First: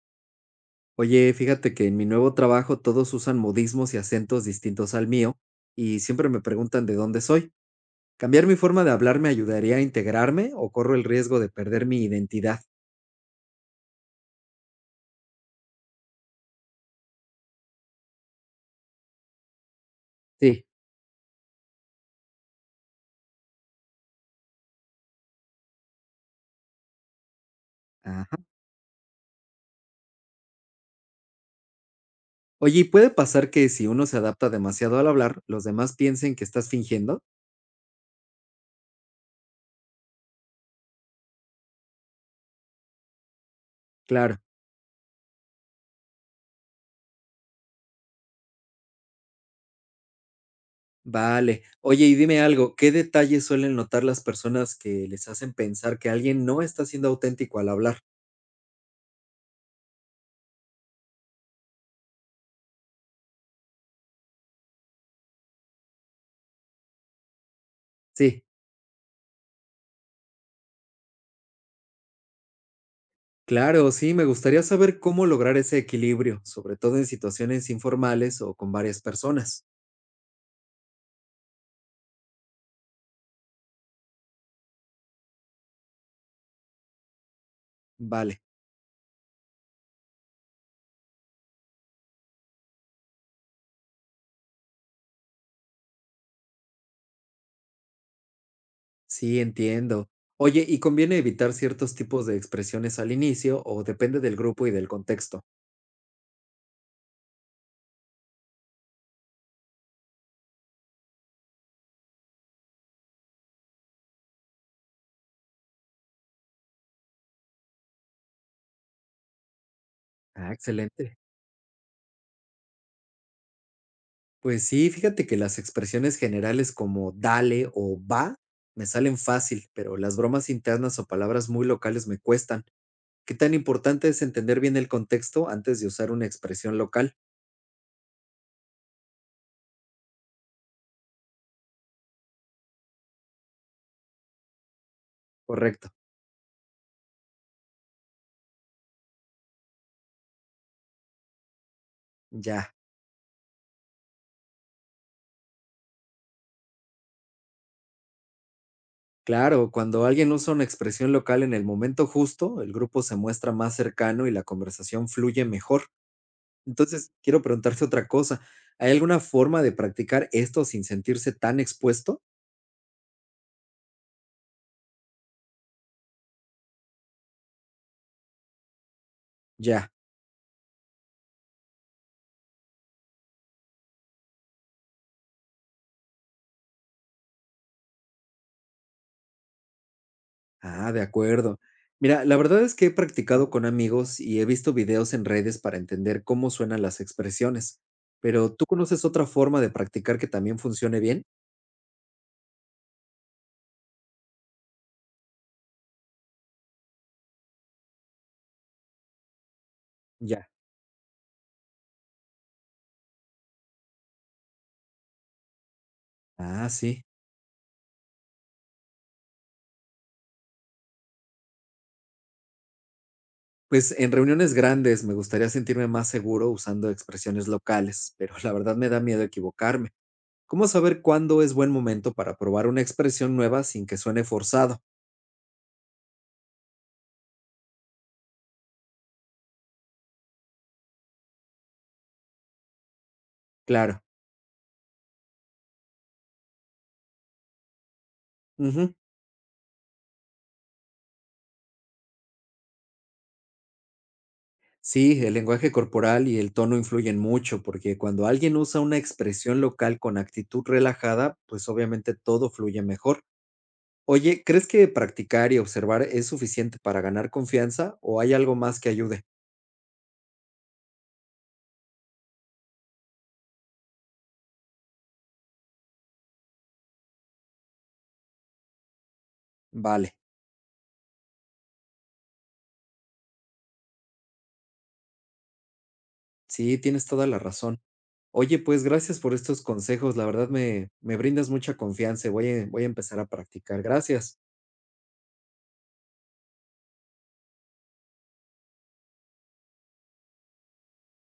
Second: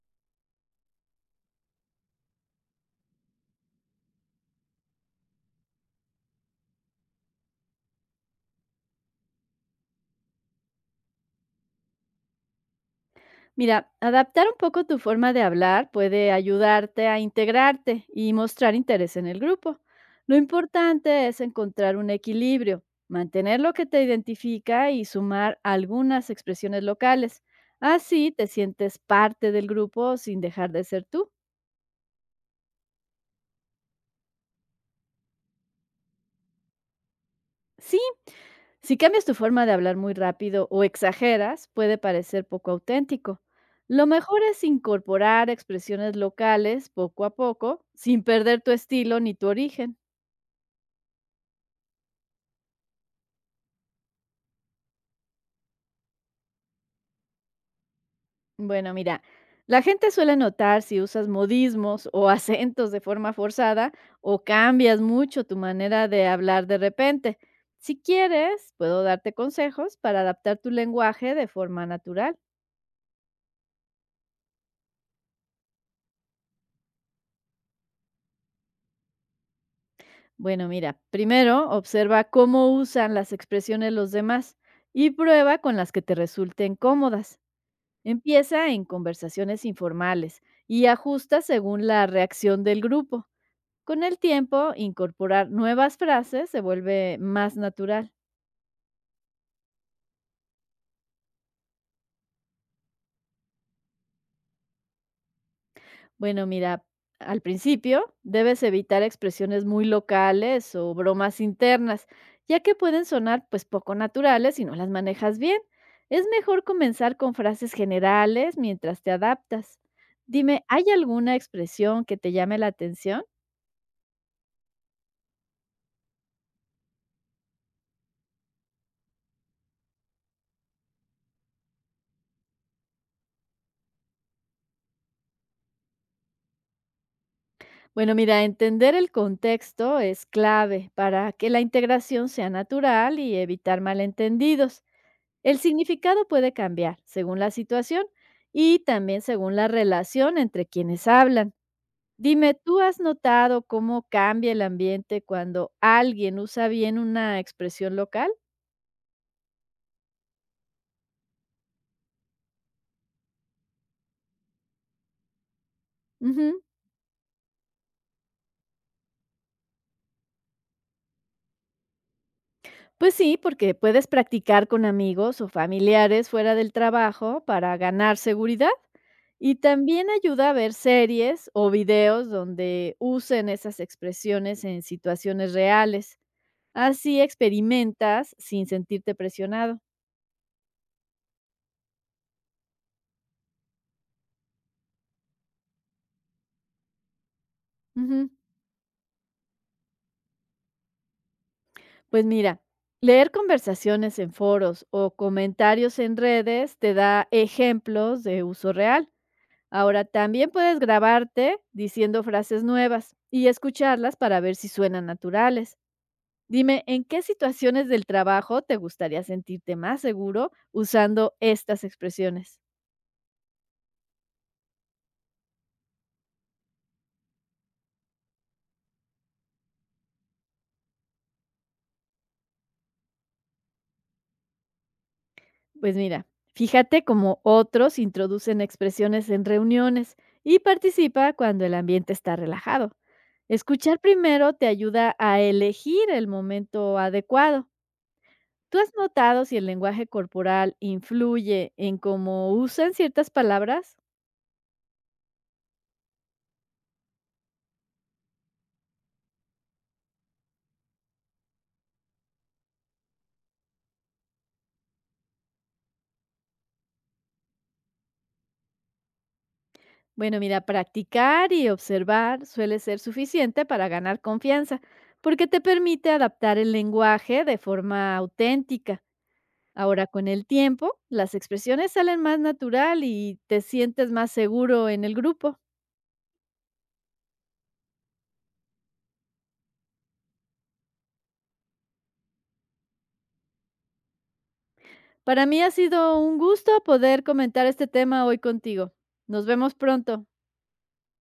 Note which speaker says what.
Speaker 1: Oye, fíjate que en mi nuevo trabajo todos usan modismos y acentos distintos al mío y siempre me preguntan de dónde soy. ¿Cambiar mi forma de hablar me ayudaría a integrarme o corro el riesgo de perder mi identidad?
Speaker 2: Mira, adaptar un poco tu forma de hablar puede ayudarte a integrarte y mostrar interés en el grupo. Lo
Speaker 1: Sí.
Speaker 2: importante es encontrar un equilibrio, mantener lo que te identifica y sumar algunas expresiones locales. Así
Speaker 1: Ajá.
Speaker 2: te sientes parte del grupo sin dejar de ser tú.
Speaker 1: Oye, ¿y puede pasar que si uno se adapta demasiado al hablar, los demás piensen que estás fingiendo?
Speaker 2: Sí, si cambias tu forma de hablar muy rápido o exageras, puede parecer poco auténtico. Lo
Speaker 1: Claro.
Speaker 2: mejor es incorporar expresiones locales poco a poco, sin perder tu estilo ni tu origen.
Speaker 1: Vale. Oye, y dime algo, ¿qué detalles suelen notar las personas que les hacen pensar que alguien no está siendo auténtico al hablar?
Speaker 2: Bueno, mira, la gente suele notar si usas modismos o acentos de forma forzada o cambias mucho tu manera de hablar de repente. Si
Speaker 1: Sí,
Speaker 2: quieres, puedo darte consejos para adaptar tu lenguaje de forma natural.
Speaker 1: claro, sí, me gustaría saber cómo lograr ese equilibrio, sobre todo en situaciones informales o con varias personas.
Speaker 2: Bueno, mira, primero observa cómo usan las expresiones los demás y prueba con las que te resulten cómodas.
Speaker 1: Vale,
Speaker 2: Empieza en conversaciones informales y ajusta según la reacción del grupo. Con el tiempo, incorporar nuevas frases se vuelve más natural.
Speaker 1: sí, entiendo. Oye, ¿y conviene evitar ciertos tipos de expresiones al inicio o depende del grupo y del contexto?
Speaker 2: Bueno, mira, al principio debes evitar expresiones muy locales o bromas internas, ya que pueden sonar pues poco naturales si no las manejas bien. Es mejor comenzar con frases generales mientras te adaptas.
Speaker 1: Ah,
Speaker 2: Dime, ¿hay
Speaker 1: excelente.
Speaker 2: alguna expresión que te llame la atención?
Speaker 1: Pues sí, fíjate que las expresiones generales como dale o va me salen fácil, pero las bromas internas o palabras muy locales me cuestan. ¿Qué tan importante es entender bien el contexto antes de usar una expresión local?
Speaker 2: Bueno, mira, entender el contexto es clave para que la integración sea natural y evitar malentendidos. El
Speaker 1: Correcto,
Speaker 2: significado puede cambiar según la situación y también según la relación entre quienes hablan. Dime,
Speaker 1: ya.
Speaker 2: ¿tú has notado cómo cambia el ambiente cuando alguien usa bien una expresión local?
Speaker 1: Claro, cuando alguien usa una expresión local en el momento justo, el grupo se muestra más cercano y la conversación fluye mejor.
Speaker 2: Ujú.
Speaker 1: Entonces, quiero preguntarte otra cosa. ¿Hay alguna forma de practicar esto sin sentirse tan expuesto?
Speaker 2: Pues sí, porque puedes practicar con amigos o familiares fuera del trabajo para ganar seguridad. Y
Speaker 1: Ya.
Speaker 2: también ayuda a ver series o videos donde usen esas expresiones en situaciones reales. Así experimentas sin sentirte presionado.
Speaker 1: Ah, de acuerdo. Mira, la verdad es que he practicado con amigos y he visto videos en redes para entender cómo suenan las expresiones.
Speaker 2: Ujú.
Speaker 1: Pero, ¿tú conoces otra forma de practicar que también funcione bien?
Speaker 2: Pues mira, leer conversaciones en foros o comentarios en redes te da ejemplos de uso real. Ahora
Speaker 1: Ya.
Speaker 2: también puedes grabarte diciendo frases nuevas y escucharlas para ver si suenan naturales.
Speaker 1: Ah,
Speaker 2: Dime, ¿en
Speaker 1: sí.
Speaker 2: qué situaciones del trabajo te gustaría sentirte más seguro usando estas expresiones?
Speaker 1: Pues en reuniones grandes me gustaría sentirme más seguro usando expresiones locales, pero la verdad me da miedo equivocarme. ¿Cómo saber cuándo es buen momento para probar una expresión nueva sin que suene forzado?
Speaker 2: Pues mira, fíjate cómo otros introducen expresiones en reuniones y participa cuando el ambiente está relajado. Escuchar
Speaker 1: Claro.
Speaker 2: primero te ayuda a elegir el momento adecuado. ¿Tú has
Speaker 1: Ujú.
Speaker 2: notado si el lenguaje corporal influye en cómo usan ciertas palabras?
Speaker 1: Sí, el lenguaje corporal y el tono influyen mucho, porque cuando alguien usa una expresión local con actitud relajada, pues obviamente todo fluye mejor. Oye, ¿crees que practicar y observar es suficiente para ganar confianza o hay algo más que ayude?
Speaker 2: Bueno, mira, practicar y observar suele ser suficiente para ganar confianza, porque te permite adaptar el lenguaje de forma auténtica. Ahora,
Speaker 1: Vale,
Speaker 2: con el tiempo, las expresiones salen más natural y te sientes más seguro en el grupo.
Speaker 1: sí, tienes toda la razón. Oye, pues gracias por estos consejos, la verdad me brindas mucha confianza y voy a empezar a practicar, gracias.
Speaker 2: Para mí ha sido un gusto poder comentar este tema hoy contigo. Nos vemos pronto.